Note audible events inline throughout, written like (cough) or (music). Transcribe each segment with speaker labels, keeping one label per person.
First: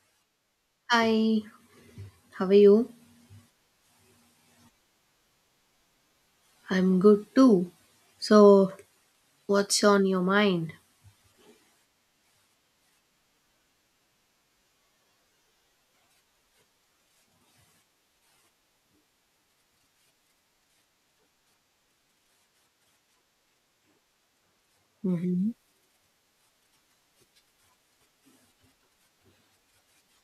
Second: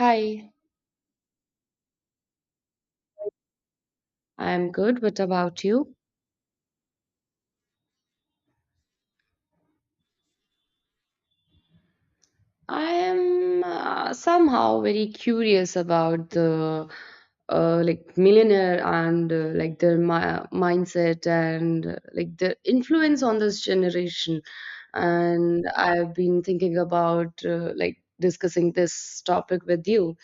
Speaker 1: Hi,
Speaker 2: Hi, how are you?
Speaker 1: I'm good. What about you?
Speaker 2: I'm good too. So, what's on your mind?
Speaker 1: I am somehow very curious about the like millionaire and like their mindset and like their influence on this generation.
Speaker 2: Mm-hmm.
Speaker 1: And I've been thinking about like discussing this topic with you.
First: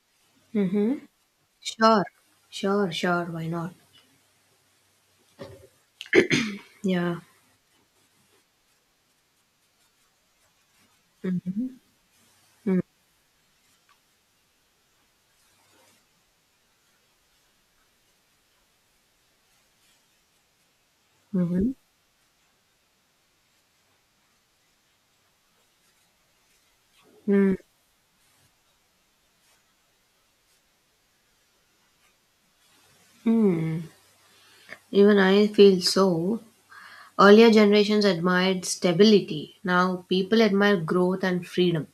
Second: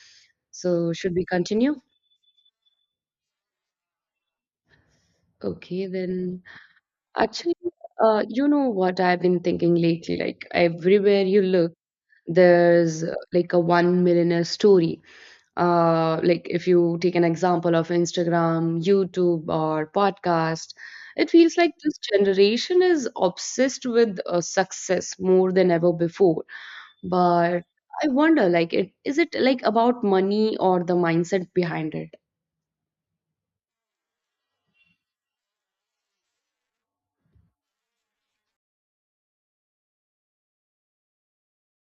Speaker 1: So
Speaker 2: Mm-hmm.
Speaker 1: should we continue?
Speaker 2: Sure, sure, sure. Why not?
Speaker 1: Okay, then
Speaker 2: Yeah.
Speaker 1: actually, you know what I've been thinking lately, like everywhere you look
Speaker 2: Mm-hmm.
Speaker 1: there's like a one millionaire story, like if you take an example of Instagram, YouTube, or podcast, it feels
Speaker 2: Mm-hmm.
Speaker 1: like this generation is obsessed with success more than ever before. But I wonder, like it is it like about money or the mindset behind it?
Speaker 2: Mm-hmm. Even I feel so. Earlier generations admired stability. Now people admire growth and freedom.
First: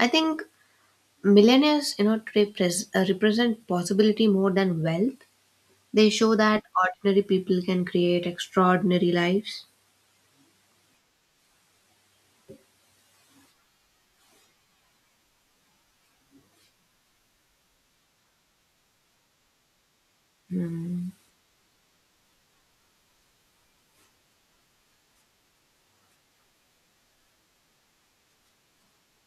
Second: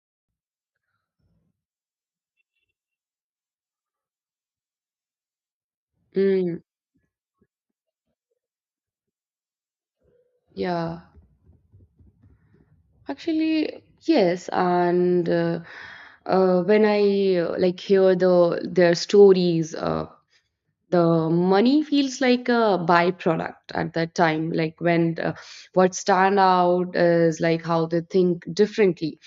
Speaker 2: I think millennials, represent possibility more than wealth. They show
Speaker 1: Mm,
Speaker 2: that ordinary people can create extraordinary lives.
Speaker 1: yeah, actually, yes, and when I like hear their stories,
Speaker 2: Mm,
Speaker 1: the money feels like a byproduct at that time, like when what stand out is like how they think differently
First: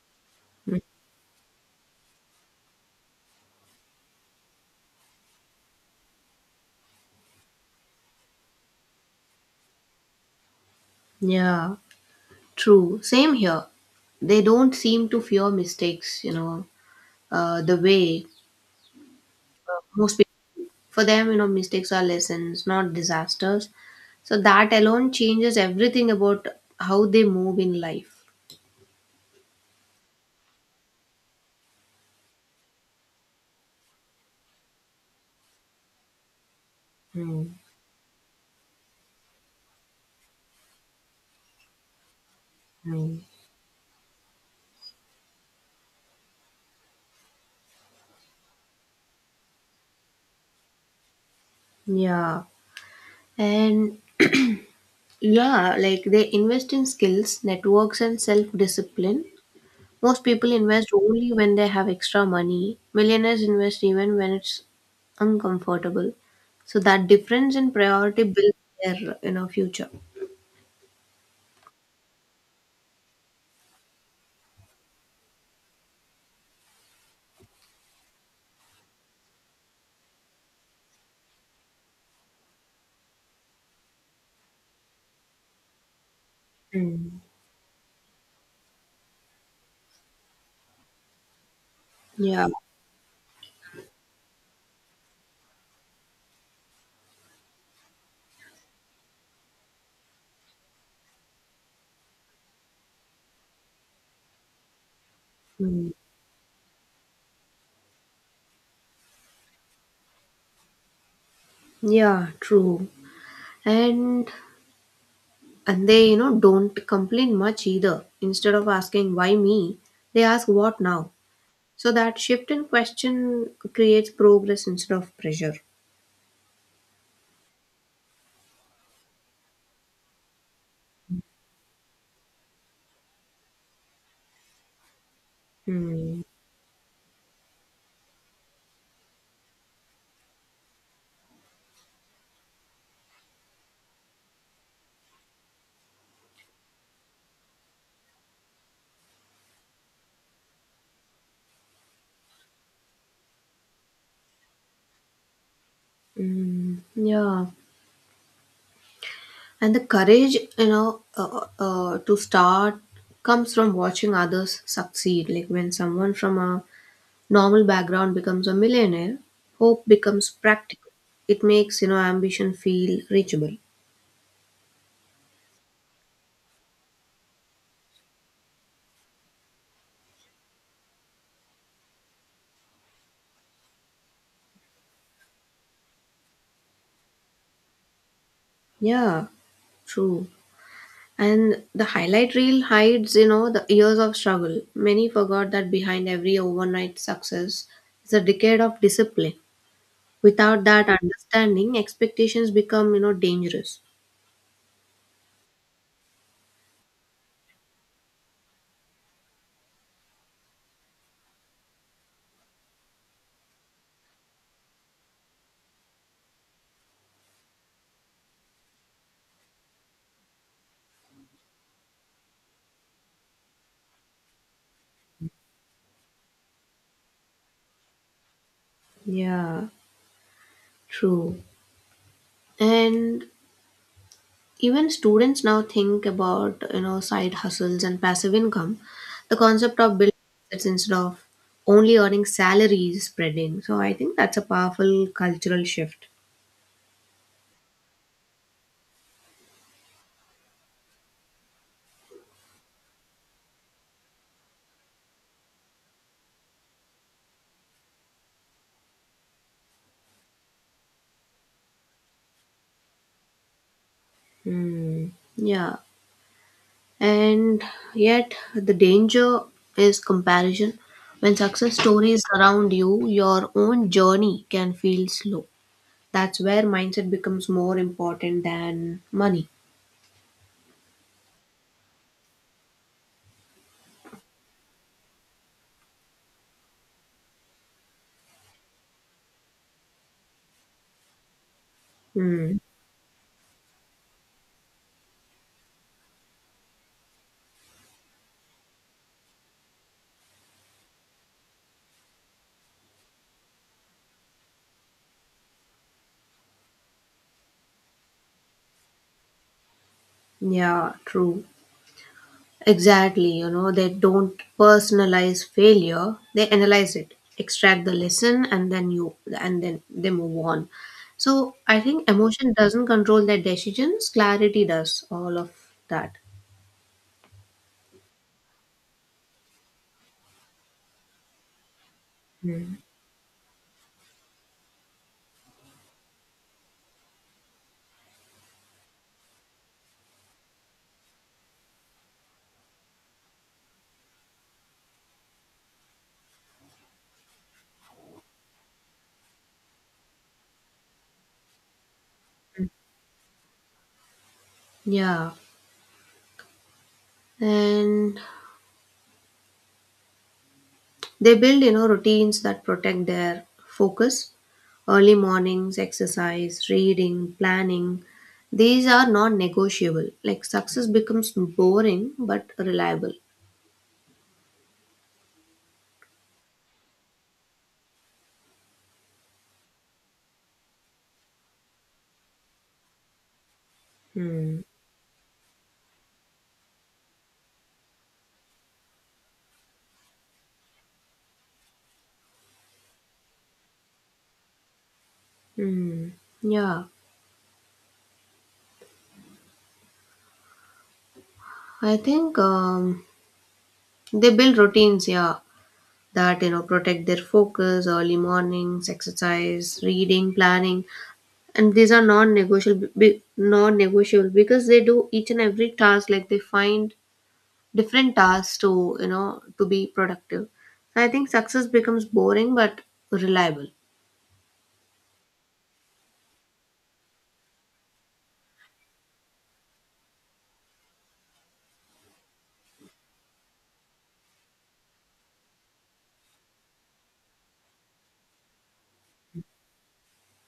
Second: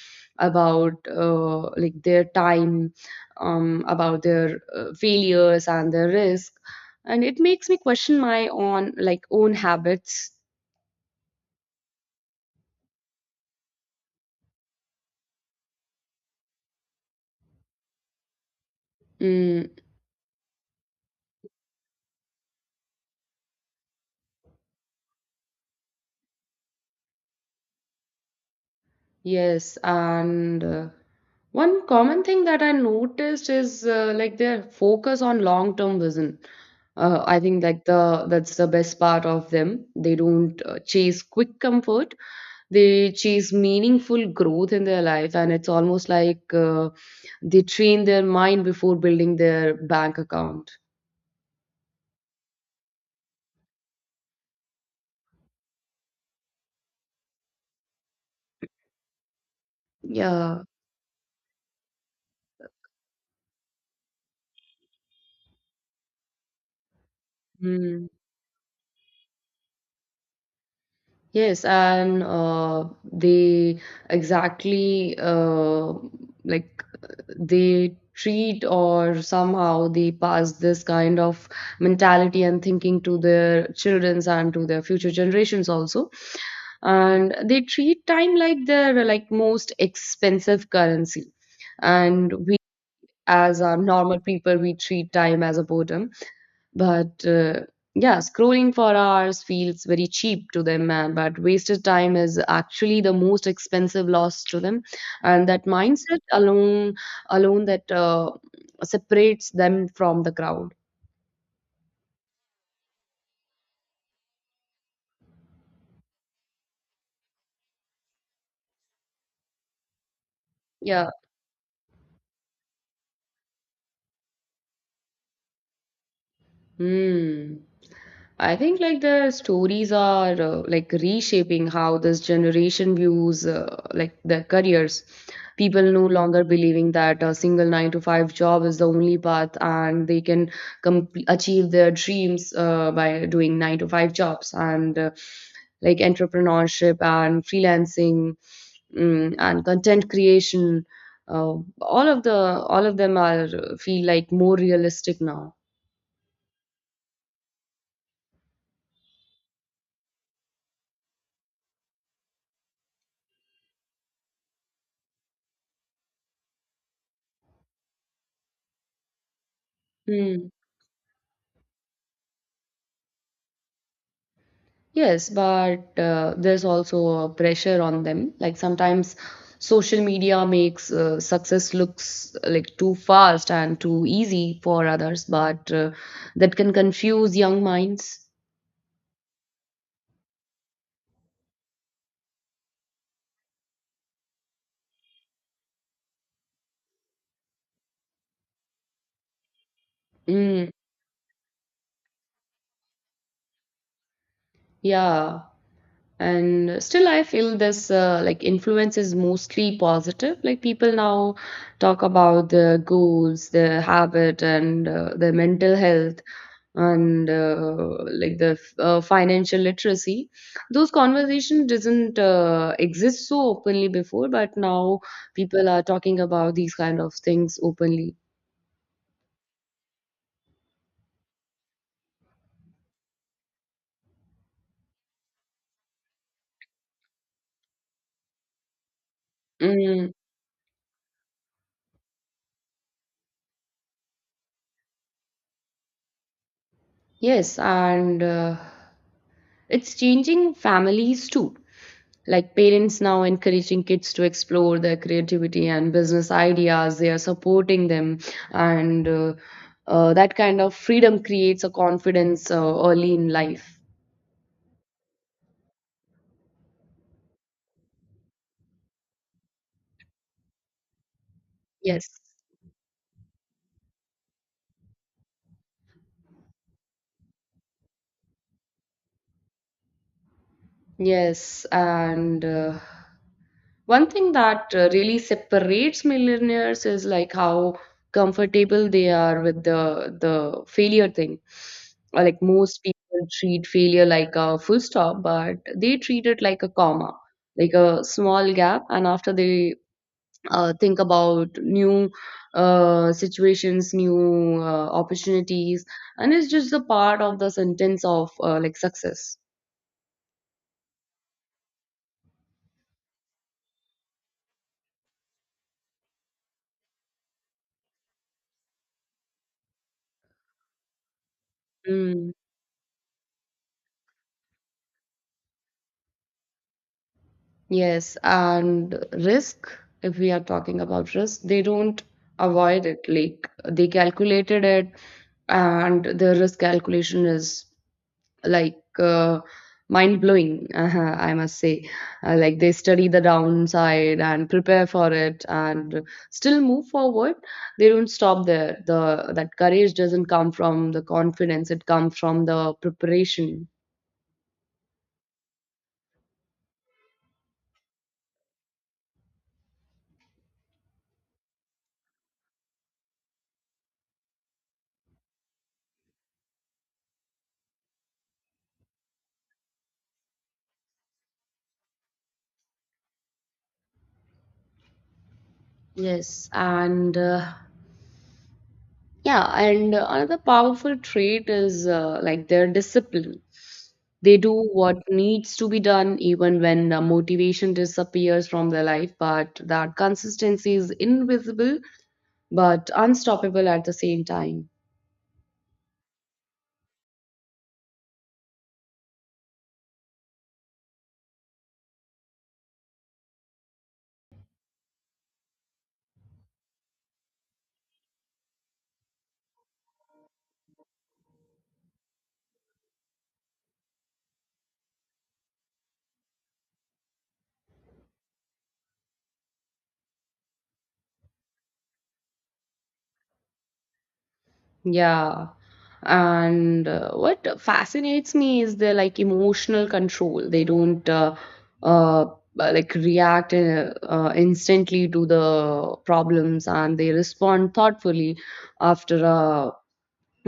Speaker 2: mm.
Speaker 1: about like their time, about their failures and their risk, and it makes me question my own like own habits.
Speaker 2: Yeah, true. Same here. They don't seem to fear mistakes, the way
Speaker 1: Mm.
Speaker 2: most people, for them, mistakes are lessons, not disasters. So that alone changes everything about how they move in life.
Speaker 1: Yes, and one common thing that I noticed is like their focus on long-term vision. I
Speaker 2: Mm,
Speaker 1: think like the that's the best part of them. They don't chase quick comfort. They
Speaker 2: mm.
Speaker 1: chase meaningful growth in their life, and it's almost like they train their mind before building their bank account.
Speaker 2: Yeah. And yeah, like they invest in skills, networks, and self discipline. Most people
Speaker 1: Yeah.
Speaker 2: invest only when they have extra money. Millionaires invest even when it's uncomfortable. So that difference in
Speaker 1: Hmm.
Speaker 2: priority builds their future.
Speaker 1: Yes, and they exactly, like they treat or somehow they pass this kind of mentality and thinking to their childrens and to their future generations also.
Speaker 2: Mm.
Speaker 1: And they treat time like their like most expensive currency. And
Speaker 2: Yeah.
Speaker 1: we as our normal people, we treat time as a boredom. But yeah, scrolling for hours feels very cheap to them, but wasted time is actually the most expensive loss to them, and that
Speaker 2: Mm.
Speaker 1: mindset alone that separates them from the crowd.
Speaker 2: Yeah, true. And and they, don't complain much either. Instead of asking why me, they ask what
Speaker 1: Yeah.
Speaker 2: now. So that shift in question creates progress instead of pressure.
Speaker 1: Hmm. I think like the stories are like reshaping how this generation views like their careers. People no
Speaker 2: Hmm.
Speaker 1: longer believing that a single nine to five job is the only path and they can achieve their dreams by doing nine to five jobs and like entrepreneurship and freelancing, and content creation. Uh, all of them are feel like more realistic now.
Speaker 2: Mm, yeah, and the courage to start comes from watching others succeed, like when someone from a normal background becomes a millionaire, hope becomes
Speaker 1: Mm.
Speaker 2: practical. It makes ambition feel reachable.
Speaker 1: Yes, but there's also a pressure on them. Like sometimes social media makes success looks like too fast and too easy for others, but that can confuse young minds.
Speaker 2: Yeah, true. And the highlight reel hides, the years of struggle. Many forgot that behind every overnight success is a decade of discipline. Without
Speaker 1: Mm.
Speaker 2: that understanding, expectations become, dangerous.
Speaker 1: Yeah. And still I feel this like influence is mostly positive. Like people now talk about their goals, their habit, and their mental health, and like the financial literacy. Those conversations didn't exist so openly before, but now people are talking about these kind of things openly.
Speaker 2: Yeah, true. And even students now think about side hustles and passive income. The concept of
Speaker 1: Mm.
Speaker 2: building assets instead of only earning salaries is spreading, so I think that's a powerful cultural shift.
Speaker 1: Yes, and it's changing families too. Like parents now encouraging kids to explore their creativity and business ideas, they are supporting them, and that kind of freedom creates a confidence early in life.
Speaker 2: Hmm. Yeah, and yet the danger is comparison. When success
Speaker 1: Yes.
Speaker 2: stories surround you, your own journey can feel slow. That's where mindset becomes more important than money.
Speaker 1: Yes, and one thing that really separates millionaires is like how comfortable they are with the failure thing. Or, like
Speaker 2: Hmm.
Speaker 1: most people treat failure like a full stop, but they treat it like a comma, like a small gap, and after they think about new situations, new opportunities, and it's just a part of the sentence of like success.
Speaker 2: Yeah, true. Exactly, they don't personalize failure. They analyze it, extract the lesson, and then you and then they move on. So, I think
Speaker 1: Hmm.
Speaker 2: emotion doesn't control their decisions, clarity does all of that.
Speaker 1: Yes, and risk, if we are talking about risk, they don't
Speaker 2: Hmm.
Speaker 1: avoid it. Like they calculated it, and the risk calculation is like mind blowing, (laughs) I must say. Like they study the downside and prepare for it and still move forward. They don't stop there. The That courage doesn't come from the confidence, it comes from the preparation.
Speaker 2: Yeah. And they build, routines that protect their focus. Early mornings, exercise, reading, planning. These are non negotiable. Like success becomes boring but reliable.
Speaker 1: Yes, and Yeah, and Another powerful trait is like their discipline. They do
Speaker 2: Hmm.
Speaker 1: what needs to be done even when motivation disappears from their life, but that consistency is invisible but unstoppable at the same time.
Speaker 2: Hmm. Yeah, I think they build routines, yeah, that protect their focus, early mornings, exercise, reading, planning, and these are non-negotiable, non-negotiable, because they do each and every task. Like they find different tasks to to be productive. I think success becomes boring but reliable.
Speaker 1: Yeah. And what fascinates me is their like emotional control. They don't uh, like react instantly to the problems, and they respond thoughtfully after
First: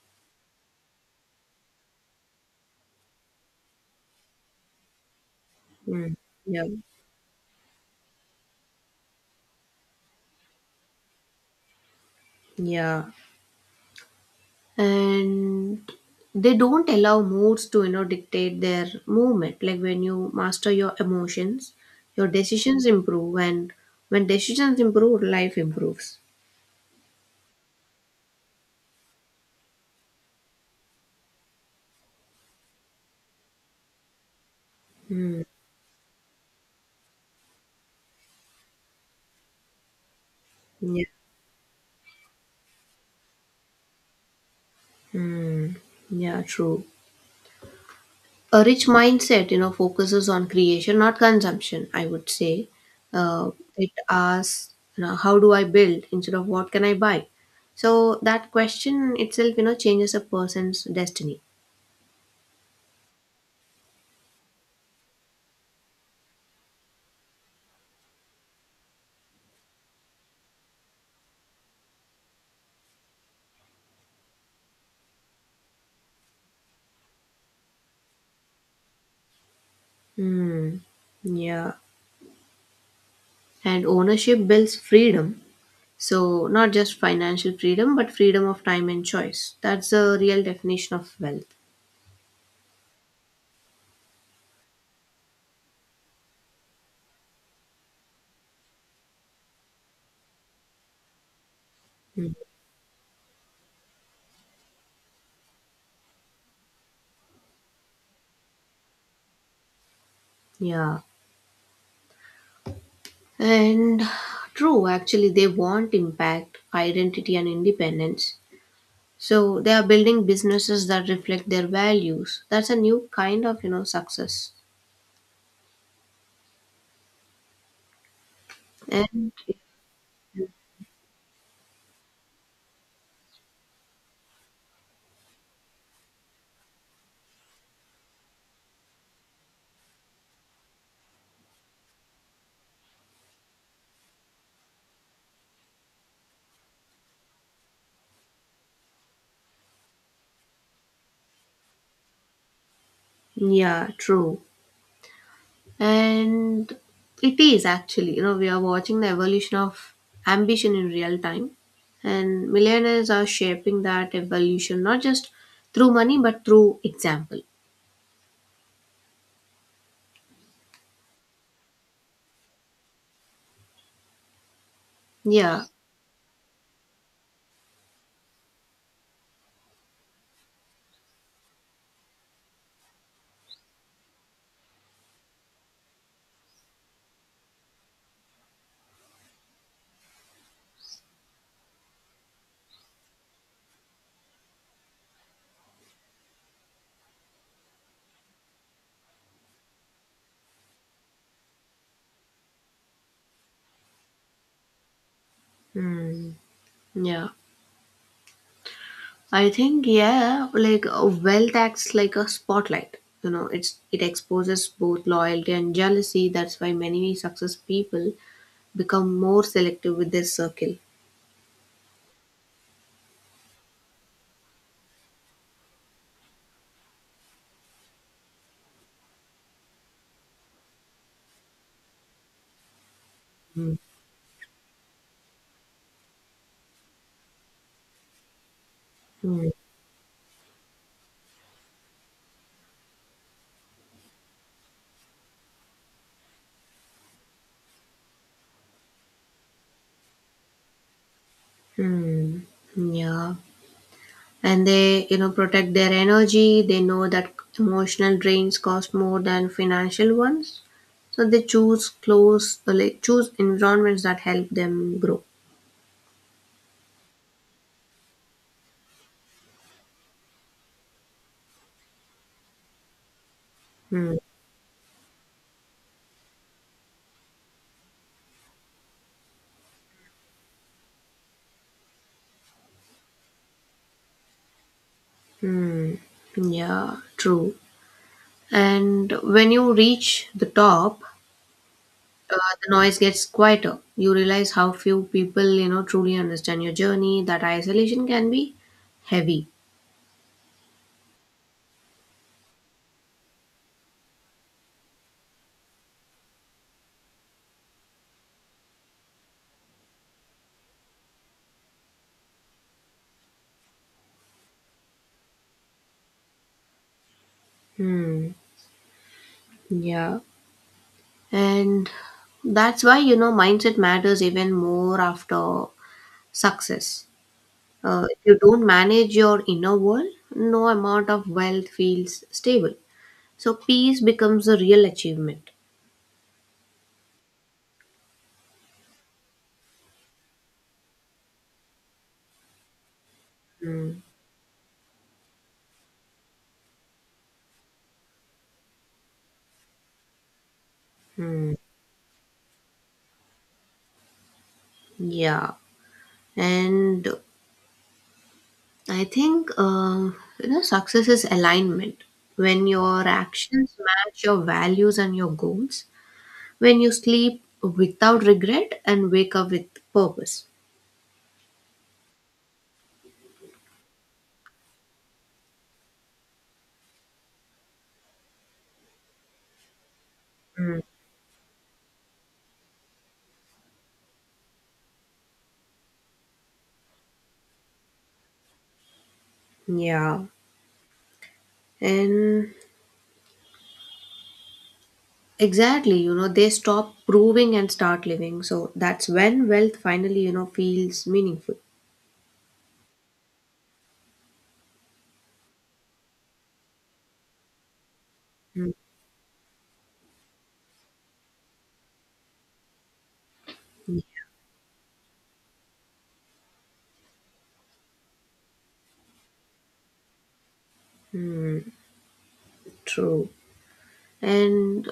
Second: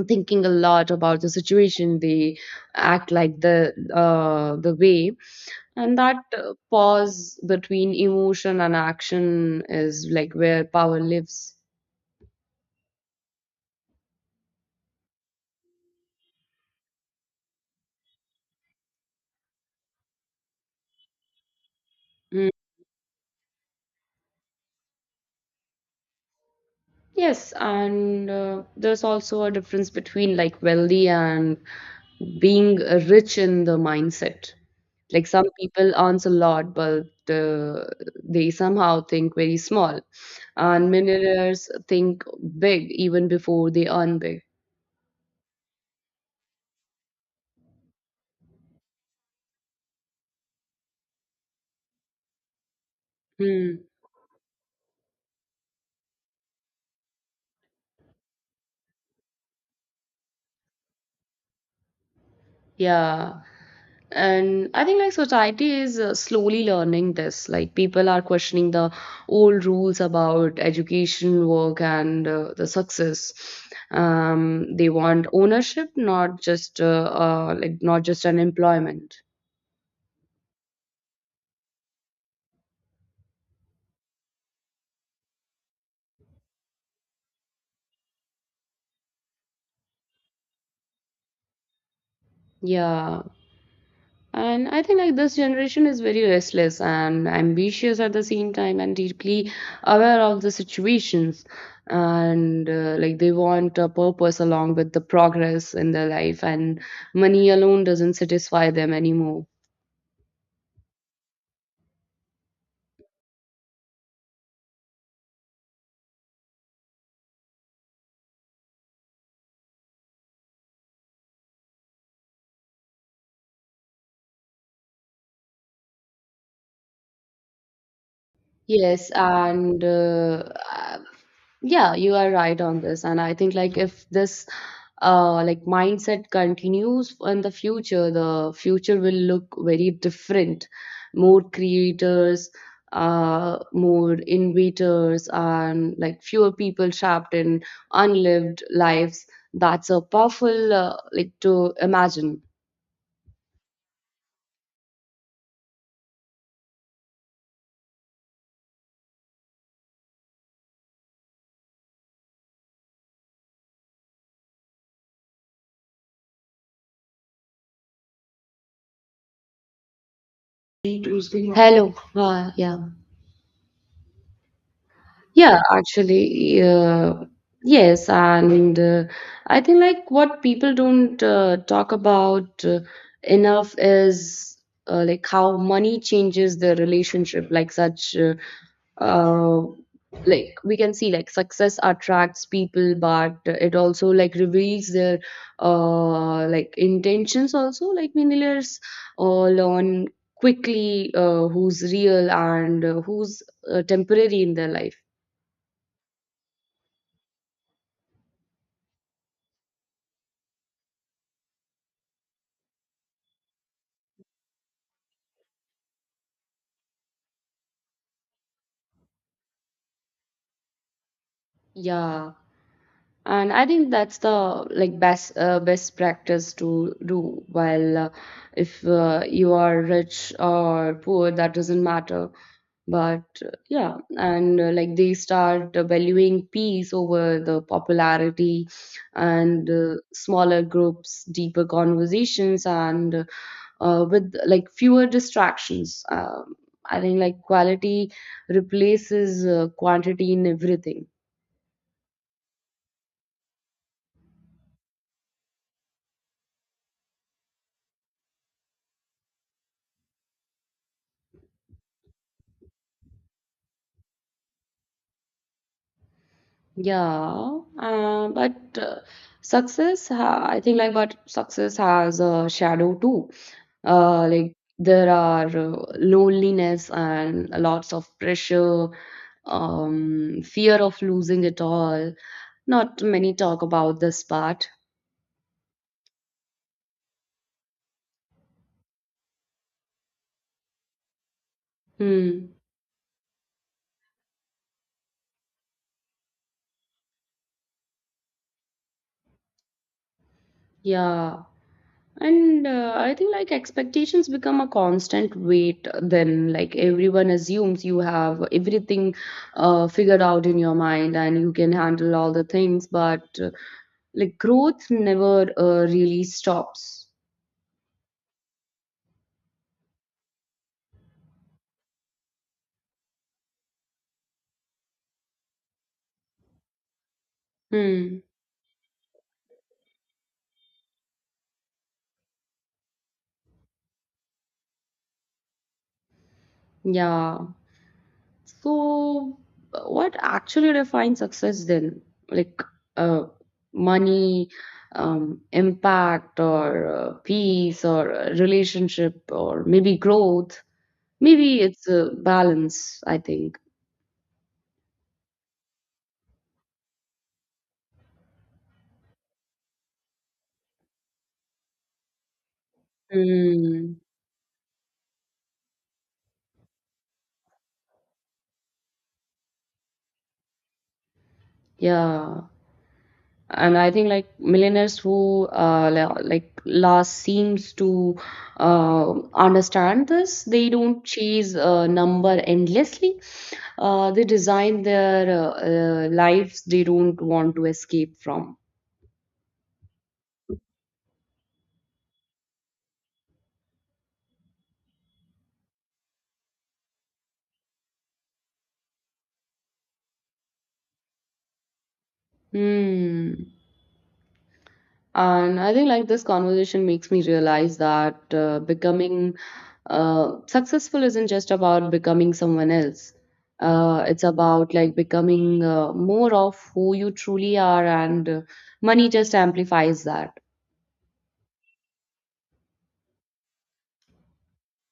Speaker 1: thinking a lot about the situation. They act like the way, and
Speaker 2: Hmm.
Speaker 1: that
Speaker 2: Yeah,
Speaker 1: pause between emotion and action is like where power lives.
Speaker 2: yeah, and they don't allow moods to dictate their movement. Like when you master your emotions, your
Speaker 1: Hmm.
Speaker 2: decisions improve, and when decisions improve, life improves.
Speaker 1: Yes, and there's also a difference between like wealthy and being rich in the mindset. Like some people earns a lot, but uh, they somehow think very small, and
Speaker 2: Yeah.
Speaker 1: millionaires think big even before they earn big.
Speaker 2: Hmm. Yeah, true. A rich mindset focuses on creation, not consumption, I would say. uh,
Speaker 1: Hmm.
Speaker 2: it asks how do I build instead of what can I buy. So that question itself, changes a person's destiny.
Speaker 1: Yeah. And I think like society is slowly learning this. Like people are questioning the old rules about education, work, and the success. They want ownership, not just like not just an employment.
Speaker 2: Hmm. Yeah. And ownership builds freedom. So, not just financial freedom, but freedom of time and choice. That's the real definition of wealth.
Speaker 1: Yeah. And I think like this generation is very restless and ambitious at the same time and deeply aware of the situations,
Speaker 2: Mm.
Speaker 1: and like they want a purpose along with the progress in their life, and money alone doesn't satisfy them anymore.
Speaker 2: Yeah. And true, actually, they want impact, identity, and independence. So, they are building businesses that reflect their values. That's a new kind of, success.
Speaker 1: Yes,
Speaker 2: And
Speaker 1: and yeah, you are right on this. And I think like if this like mindset continues in the future, the future will look very different. More creators, more innovators, and like fewer people trapped in unlived lives. That's a powerful like to imagine.
Speaker 2: yeah, true. And it is actually, we are watching the evolution of ambition in real time. And millionaires are shaping that evolution, not just through money, but through example.
Speaker 1: Hello, yeah. Yeah,
Speaker 2: Yeah.
Speaker 1: actually, yes, and I think like what people don't talk about enough is like how money changes the relationship. Uh, like we can see like success attracts people, but it also like reveals their like intentions. Also, like millionaires all learn quickly who's real and who's temporary in their life.
Speaker 2: Hmm. Yeah. I think, yeah, like wealth acts like a spotlight. You know, it exposes both loyalty and jealousy. That's why many success people become more selective with their circle.
Speaker 1: Yeah, and I think that's the like best practice to do. While if you are rich or poor, that doesn't matter. But
Speaker 2: Hmm.
Speaker 1: yeah, and like they start valuing peace over the popularity, and smaller groups, deeper conversations, and with like fewer distractions. I think like quality replaces quantity in everything.
Speaker 2: Hmm. Yeah, and they, protect their energy. They know that emotional drains cost more than financial ones, so they choose choose environments that help them grow.
Speaker 1: Yeah, but success, ha I think, like, but success has a shadow too.
Speaker 2: Hmm.
Speaker 1: Like, there are loneliness and lots of pressure, fear of losing it all. Not many talk about this part.
Speaker 2: Yeah, true. And when you reach the top,
Speaker 1: Hmm.
Speaker 2: the noise gets quieter. You realize how few people, truly understand your journey. That isolation can be heavy.
Speaker 1: Yeah. And I think like expectations become a constant weight, then like everyone assumes you have everything figured out in your mind and you can handle all the things, but like growth never really stops.
Speaker 2: Hmm. Yeah, and that's why, mindset matters even more after success. If
Speaker 1: Hmm.
Speaker 2: you don't manage your inner world, no amount of wealth feels stable. So peace becomes a real achievement.
Speaker 1: Yeah. So, what actually defines success then? Like uh,
Speaker 2: Mm-hmm.
Speaker 1: money, impact, or peace, or relationship, or maybe growth. Maybe it's a balance, I think.
Speaker 2: Yeah, and I think success is alignment. When your actions
Speaker 1: Mm,
Speaker 2: match your values and your goals, when you sleep without regret and wake up with purpose.
Speaker 1: yeah. And I think like millionaires who like last seems to understand this. They don't chase a number endlessly. They design their lives they don't want to escape from.
Speaker 2: Yeah, and exactly, they stop proving and start living. So that's when wealth finally, feels meaningful.
Speaker 1: Hmm. And I think like this conversation makes me realize that
Speaker 2: Mm,
Speaker 1: becoming successful isn't just about becoming someone else. It's about like becoming more of who you truly are, and money just amplifies that.
Speaker 2: mm, true. And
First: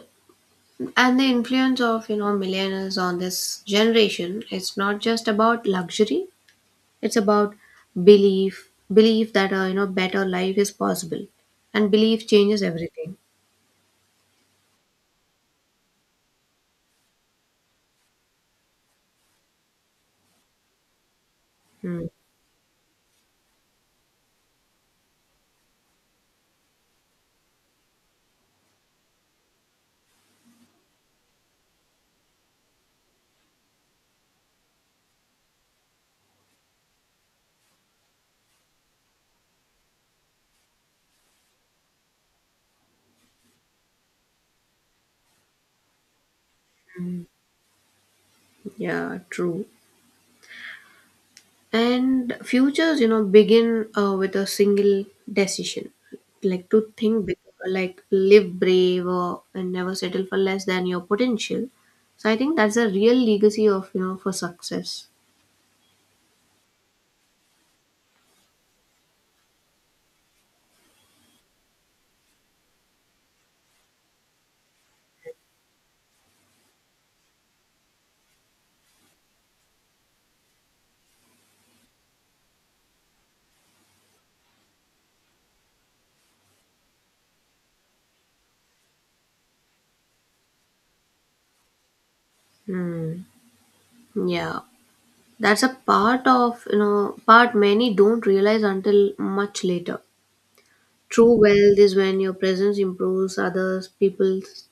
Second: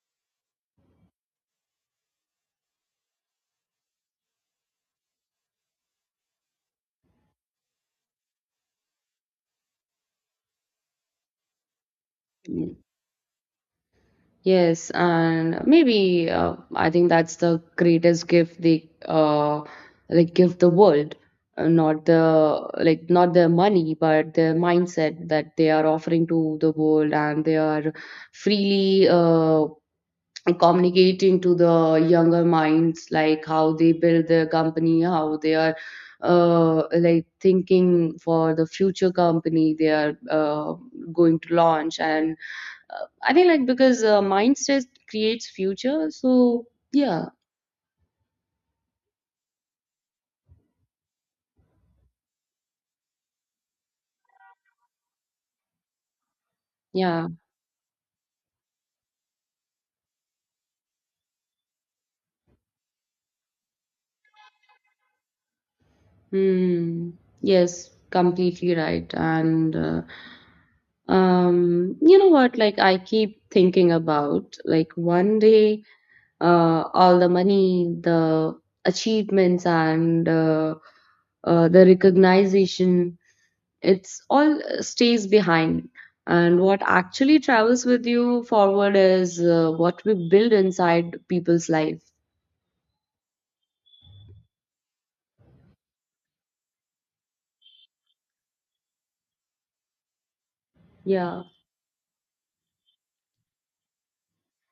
Speaker 2: and the influence of, millennials on this generation, it's not just about luxury, it's about belief, belief that a, better life is possible. And belief changes
Speaker 1: Mm.
Speaker 2: everything.
Speaker 1: Yes, and maybe I think that's the greatest gift they like give the world. Not
Speaker 2: Hmm.
Speaker 1: the like not their money but their mindset that they are offering to the world, and they are freely communicating to the younger minds, like how they build their company, how they are like thinking for the future company they are going to launch. And I think like because mindset creates future, so yeah.
Speaker 2: Yeah, true. And futures begin with a single decision, like to think
Speaker 1: Yeah.
Speaker 2: big, like live brave, or and never settle for less than your potential. So I think that's a real legacy of for success.
Speaker 1: Hmm. Yes, completely right, and you know what, like I keep thinking about, like, one day all the money, the achievements, and the recognition. It's all stays behind. And what actually travels with you forward is what we build inside people's life.
Speaker 2: Hmm. Yeah, that's a part of, part many don't realize until much later. True
Speaker 1: Yeah.
Speaker 2: wealth is when your presence improves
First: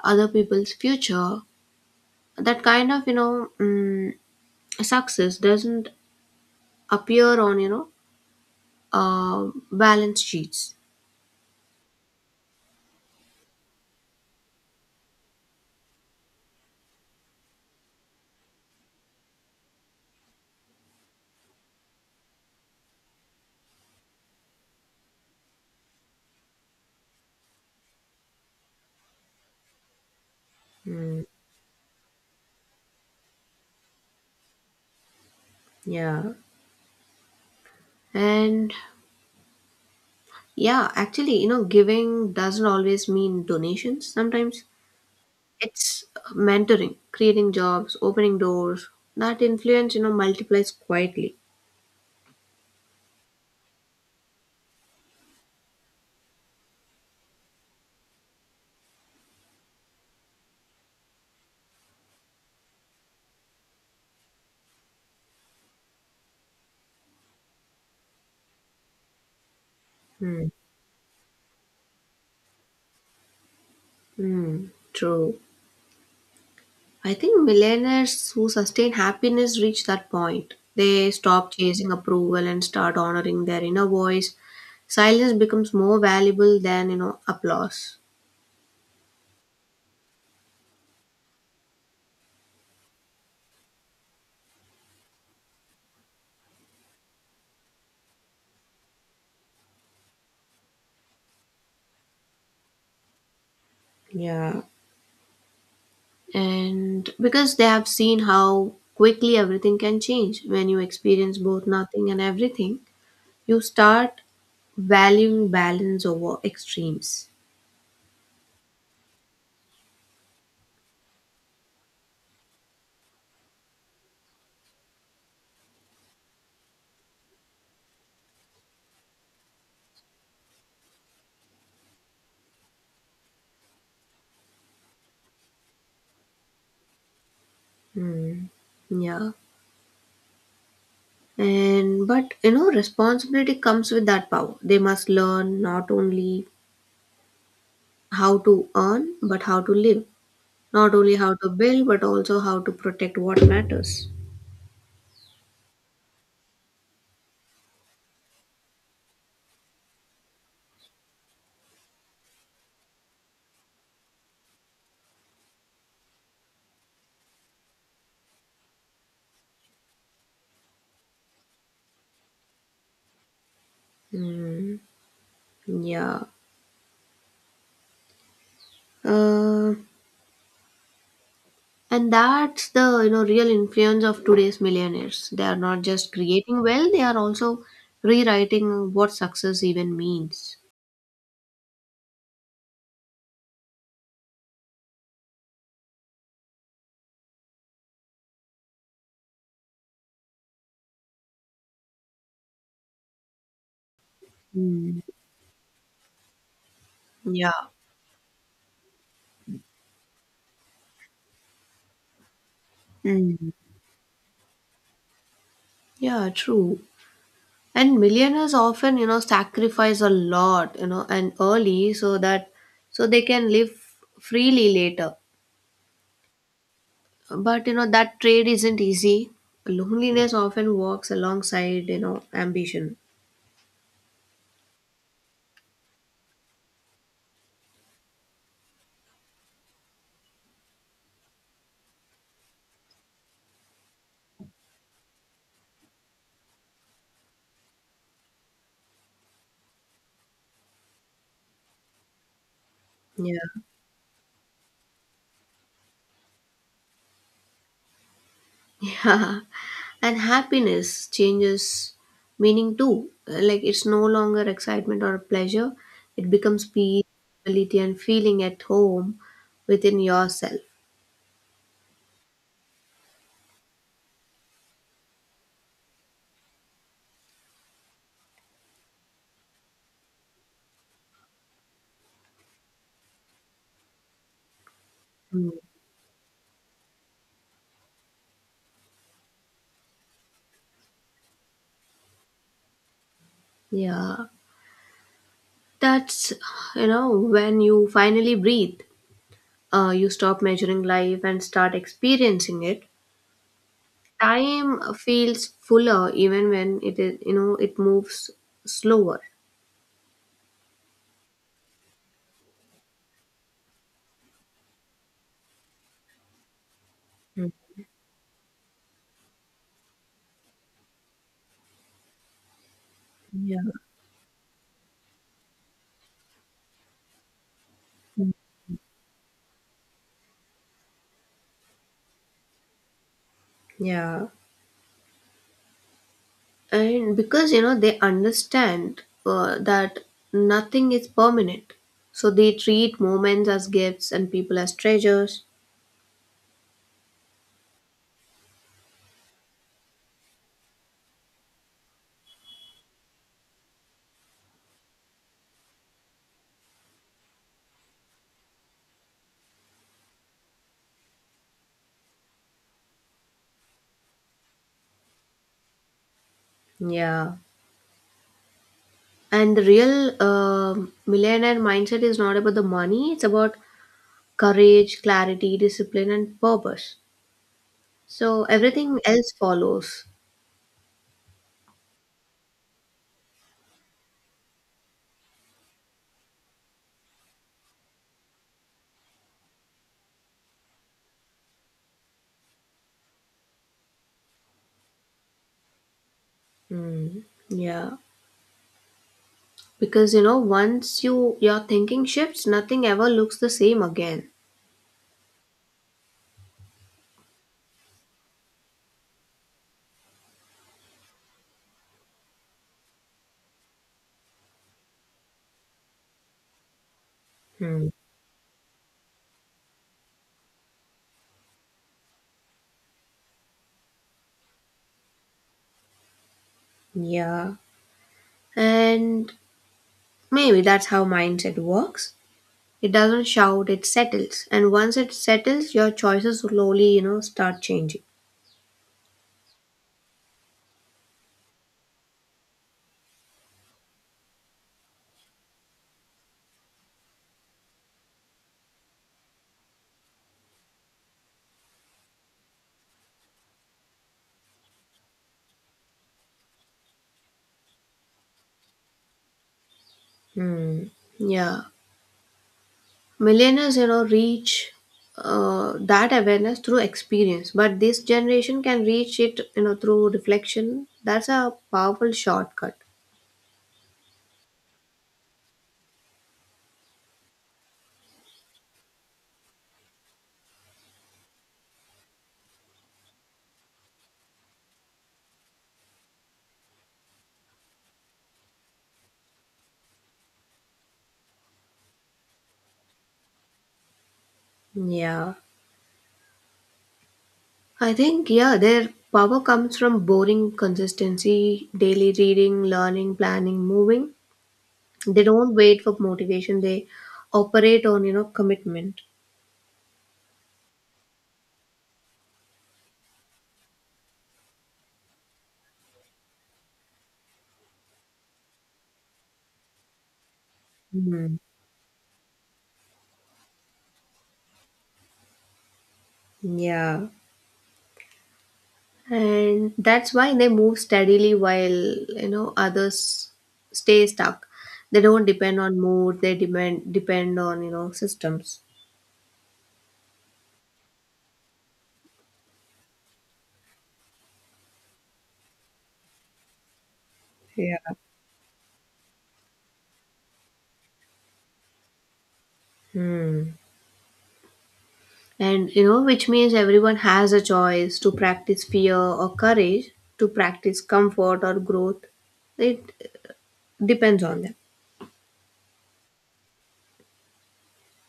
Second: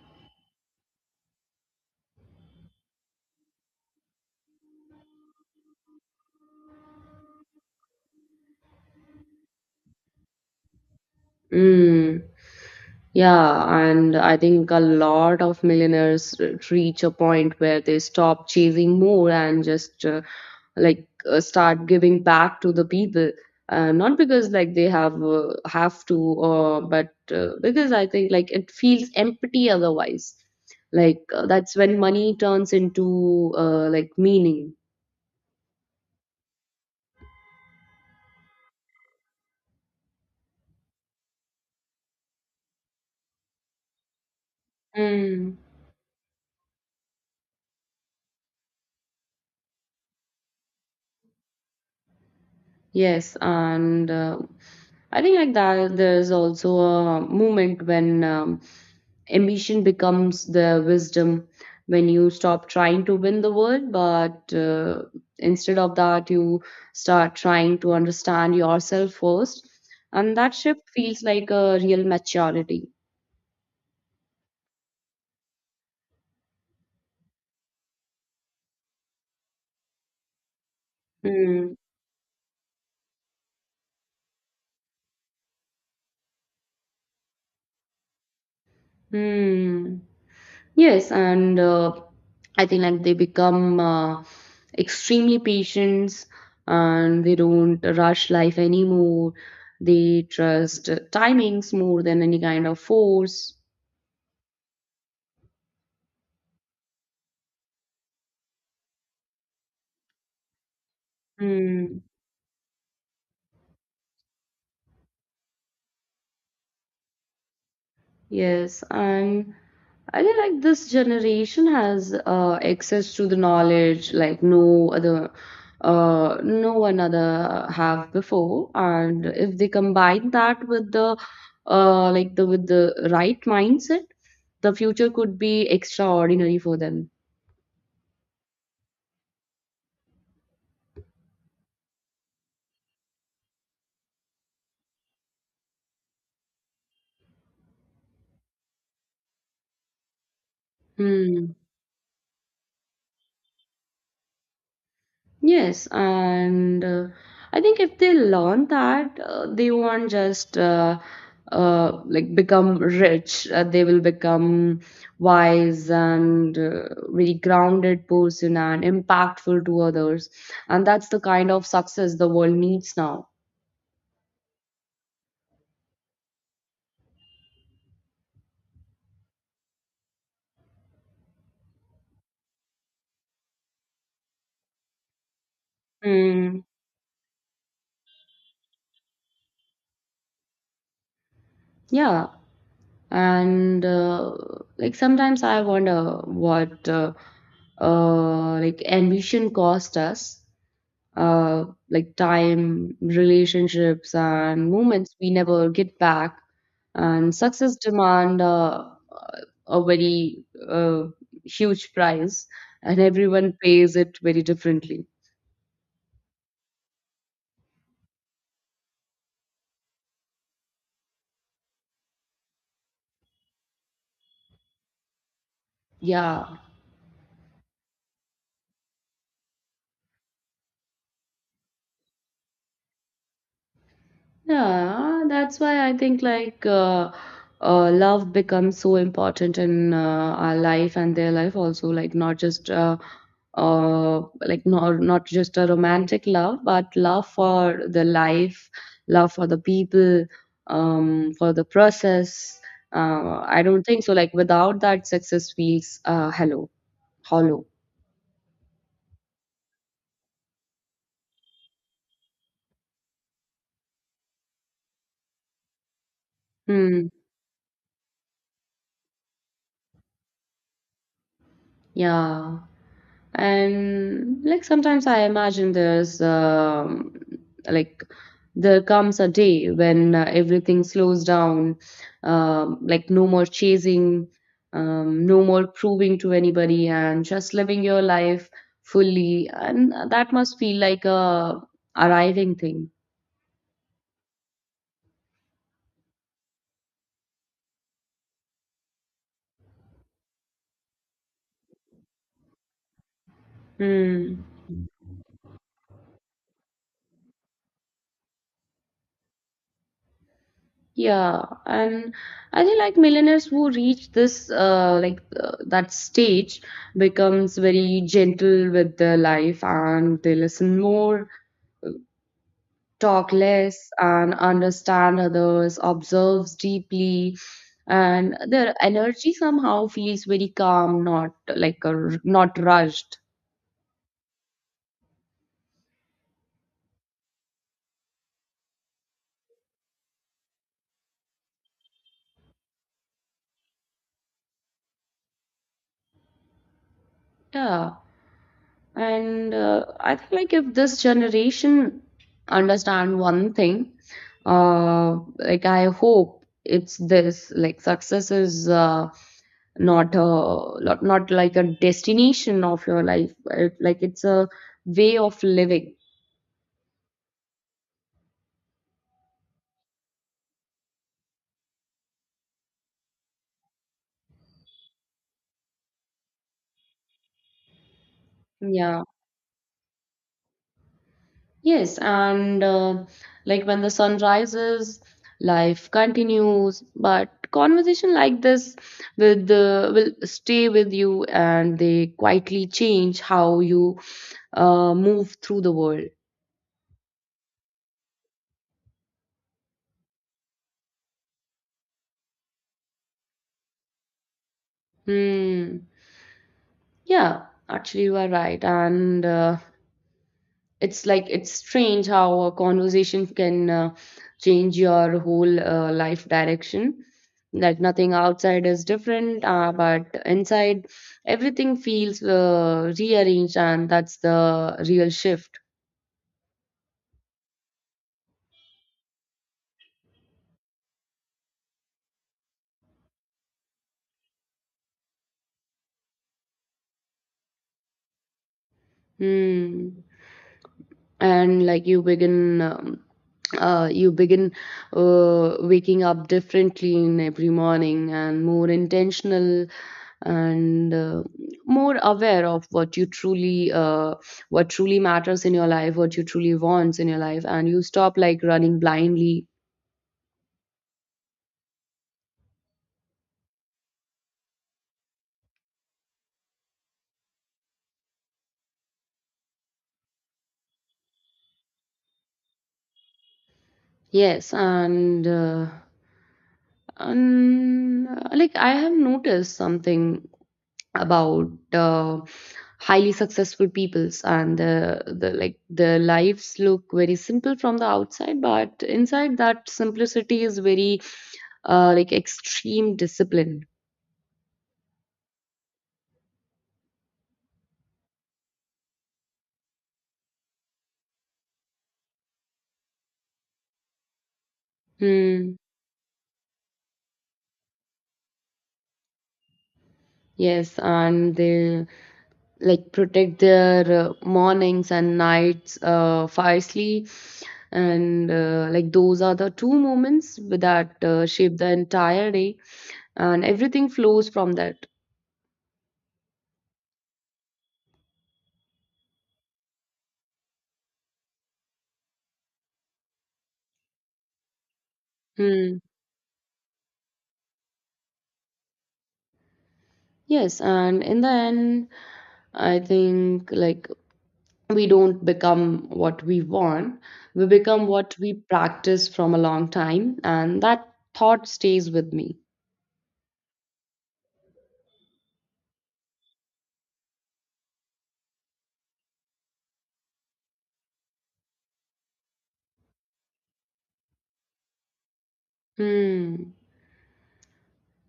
Speaker 2: other people's future. That kind of, success doesn't appear on, balance sheets.
Speaker 1: Mm, yeah, and I think a lot of millionaires reach a point where they stop chasing more and just like start giving back to the people, not because like they have to, or but because I think like it feels empty otherwise. Like
Speaker 2: Mm,
Speaker 1: that's when money turns into like meaning.
Speaker 2: yeah. And yeah, actually, giving doesn't always mean donations. Sometimes it's mentoring, creating jobs, opening doors. That influence, multiplies quietly.
Speaker 1: Yes, and I think like that there's also a moment when ambition becomes the wisdom, when you stop trying to win the world, but instead of that, you start trying to understand yourself first, and
Speaker 2: Hmm.
Speaker 1: that shift feels like a real maturity.
Speaker 2: Mm, true. I think millionaires who sustain happiness reach that point. They stop
Speaker 1: Hmm.
Speaker 2: chasing approval and start honoring their inner voice. Silence becomes more valuable than, applause.
Speaker 1: Hmm. Yes, and I think like they become extremely patient, and they don't rush life anymore. They trust timings more than any kind of force.
Speaker 2: Yeah. And because they have seen how quickly everything can change, when you experience both
Speaker 1: Hmm.
Speaker 2: nothing and everything, you start valuing balance over extremes.
Speaker 1: Yes, and I feel like this generation has access to the knowledge like no other, no one other have before, and if they combine that with the right mindset, the future could be extraordinary for them.
Speaker 2: Hmm. Yeah. And but responsibility comes with that power. They must learn not only how to earn, but how to live, not only how to
Speaker 1: Hmm.
Speaker 2: build, but also how to protect what matters.
Speaker 1: Yes, and I think if they learn that, they won't just become rich. They will become wise and very grounded person and impactful to others. And that's the kind of success the world needs now.
Speaker 2: Hmm. Yeah. Uh, And that's the, real influence of today's millionaires. They are not just creating
Speaker 1: Mm,
Speaker 2: wealth; they are also rewriting what success even means.
Speaker 1: yeah, and like sometimes I wonder what ambition cost us. Time, relationships, and
Speaker 2: Mm.
Speaker 1: moments we never get back. And
Speaker 2: Yeah.
Speaker 1: success demand a very huge price, and
Speaker 2: Mm.
Speaker 1: everyone pays it very differently.
Speaker 2: Yeah, true. And millionaires often, sacrifice a lot, and early so that so they can live freely later.
Speaker 1: Yeah.
Speaker 2: But that trade isn't easy. Loneliness often walks alongside, ambition.
Speaker 1: Yeah, that's why I think love becomes so important in our life and their life also. Like not just not just a romantic love, but love for the life, love for the people, for the process. I
Speaker 2: Yeah.
Speaker 1: don't think so. Like without that, success feels hollow.
Speaker 2: Yeah, and happiness changes meaning too. Like it's no longer excitement or pleasure, it becomes peace,
Speaker 1: Hmm.
Speaker 2: stability, and feeling at home within yourself.
Speaker 1: Yeah. And like sometimes I imagine like there comes a day when everything slows down, no more chasing, no
Speaker 2: Mm.
Speaker 1: more proving to anybody, and just living your life fully. And that must feel like a arriving thing.
Speaker 2: Yeah, that's you know when you finally breathe, you stop measuring life and start experiencing it.
Speaker 1: Hmm.
Speaker 2: Time feels fuller even when it is you know it moves slower.
Speaker 1: Yeah, and I think like millionaires who reach this like that stage
Speaker 2: Mm.
Speaker 1: becomes very gentle with their life and they listen more, talk
Speaker 2: Yeah.
Speaker 1: less, and understand others, observes deeply, and their energy somehow feels very calm, not like not rushed.
Speaker 2: Yeah. And because they understand that nothing is permanent, so they treat moments as gifts and people as treasures.
Speaker 1: Yeah. And I think like if this generation understand one thing, I hope it's this: like success is not a not like a destination of your life, it, like it's a way of living.
Speaker 2: Yeah. And the real millionaire mindset is not about the money, it's about courage, clarity, discipline, and purpose. So everything
Speaker 1: Yeah.
Speaker 2: else follows.
Speaker 1: Yes, and like when the sun rises, life continues. But conversation like this with the will stay with you, and they quietly change how you move through the world.
Speaker 2: Mm. Yeah, because once you your thinking shifts, nothing ever looks the same again.
Speaker 1: Hmm. Yeah, actually, you are right, and it's like it's strange how a conversation can change your whole life direction, that
Speaker 2: Mm.
Speaker 1: nothing outside is different, but inside everything feels rearranged, and that's the real shift.
Speaker 2: Yeah. And maybe that's how mindset works. It doesn't shout, it settles. And once it settles, your choices slowly, start changing.
Speaker 1: Hmm. And like you begin uh, you begin waking up differently in every morning and more intentional, and more aware of what you truly what truly matters in your life, what you truly wants in your life, and you stop like running blindly.
Speaker 2: Hmm. Yeah. Millennials, reach that awareness through experience, but this generation can reach it, through reflection. That's a powerful shortcut.
Speaker 1: Yes, and I have noticed something about highly successful peoples and their lives look very simple from the outside, but inside that simplicity is very extreme discipline.
Speaker 2: Yeah. I think, yeah, their power comes from boring consistency, daily reading, learning, planning, moving. They don't
Speaker 1: Hmm.
Speaker 2: wait for motivation. They operate on commitment.
Speaker 1: Yes, and they like protect their mornings and nights fiercely, and those are the two moments that
Speaker 2: Hmm.
Speaker 1: shape the entire day, and everything flows from that.
Speaker 2: Yeah, and that's why they move steadily while, others stay stuck. They don't depend
Speaker 1: Hmm.
Speaker 2: on mood, they depend on, systems.
Speaker 1: Yes, and in the end, I think like we don't become what we want, we
Speaker 2: Yeah.
Speaker 1: become what we practice from a long time, and that thought stays with me.
Speaker 2: Hmm. And which means everyone has a choice to practice fear or courage, to practice comfort or growth. It depends on them.
Speaker 1: Hmm.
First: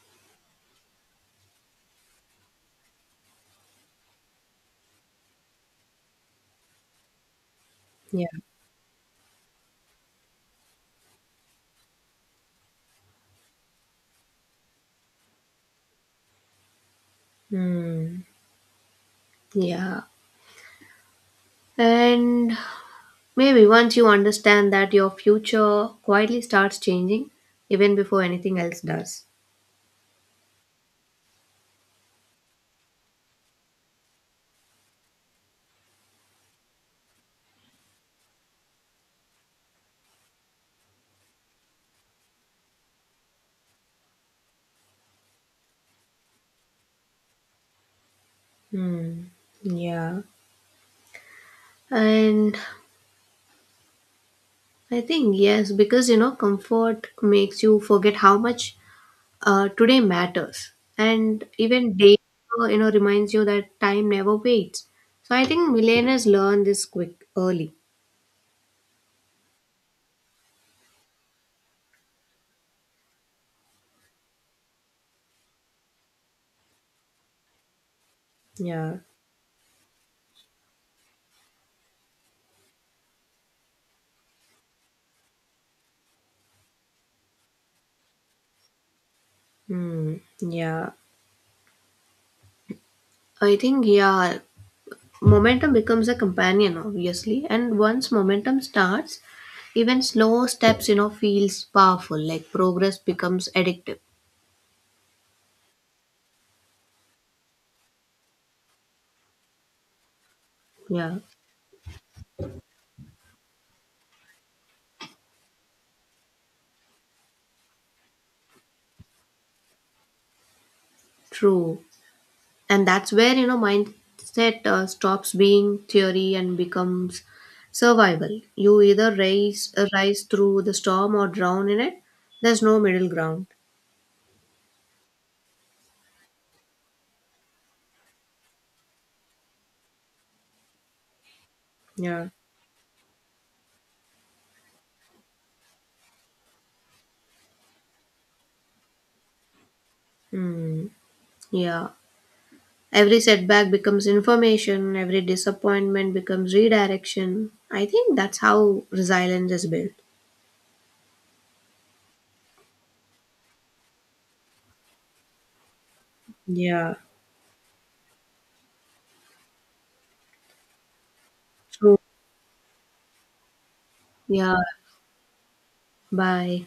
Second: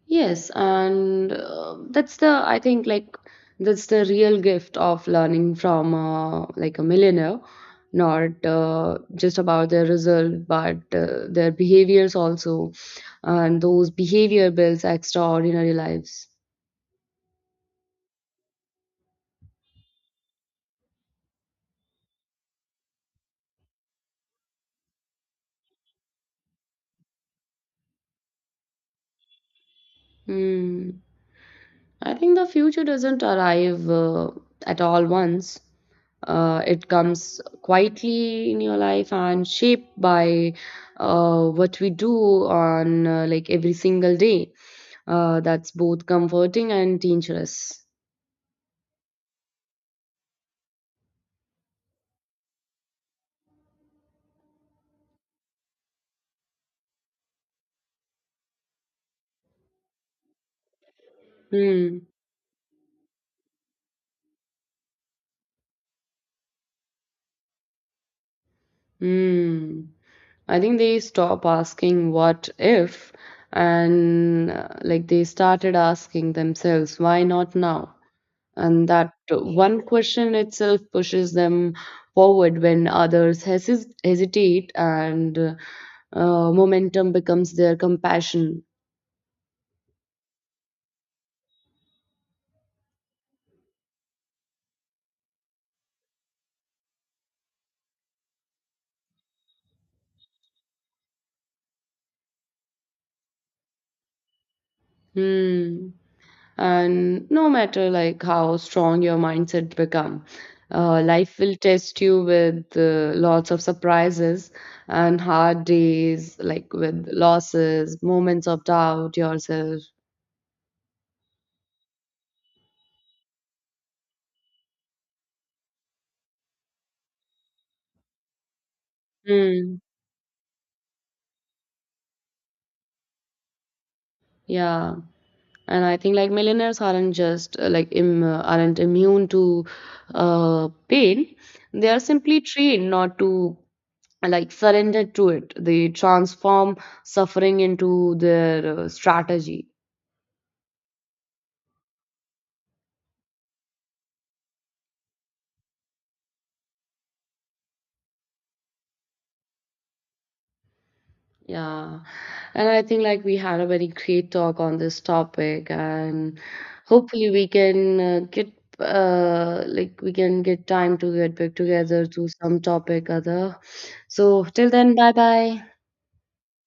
Speaker 1: Yes, and that's the I think like that's the real gift of learning from a millionaire,
Speaker 2: Yeah.
Speaker 1: not just about their result, but their behaviors also, and those behavior builds extraordinary lives.
Speaker 2: Hmm. Yeah, and maybe once you understand that, your future quietly starts changing even before anything else does.
Speaker 1: Hmm. I think the future doesn't arrive at all once. It comes quietly in your life and shaped by what we do on every single day. That's both comforting and dangerous.
Speaker 2: Hmm. Yeah. And I think, yes, because comfort makes you forget how much today matters. And even
Speaker 1: Hmm.
Speaker 2: day, reminds you that time never waits. So I think millennials learn this quick, early.
Speaker 1: Hmm. I think they stop asking what if, and they started asking themselves, why not now? And
Speaker 2: Yeah.
Speaker 1: that one question itself pushes them forward when others hesis hesitate, and momentum becomes their compassion.
Speaker 2: Hmm. Yeah. I think, yeah, momentum becomes a companion, obviously, and once momentum starts, even slow steps, feels powerful. Like progress becomes addictive.
Speaker 1: Hmm. And no matter like how strong your mindset become,
Speaker 2: Yeah,
Speaker 1: life will test you with lots of surprises and hard days, like with losses, moments of doubt yourself.
Speaker 2: true. And that's where mindset stops being theory and becomes survival. You either rise,
Speaker 1: Hmm.
Speaker 2: uh, rise through the storm or drown in it. There's no middle ground.
Speaker 1: Yeah, and I think like millionaires aren't just aren't immune to pain, they are
Speaker 2: Yeah.
Speaker 1: simply trained not to surrender to it, they transform suffering into their strategy.
Speaker 2: Hmm. Yeah. Every setback becomes information, every disappointment becomes redirection. I think that's how resilience is built.
Speaker 1: Yeah, and I think like we had a very great talk on this topic, and
Speaker 2: Yeah,
Speaker 1: hopefully we can get time to get back
Speaker 2: true.
Speaker 1: together to some topic other. So
Speaker 2: Yeah,
Speaker 1: till then, bye bye.
Speaker 2: bye.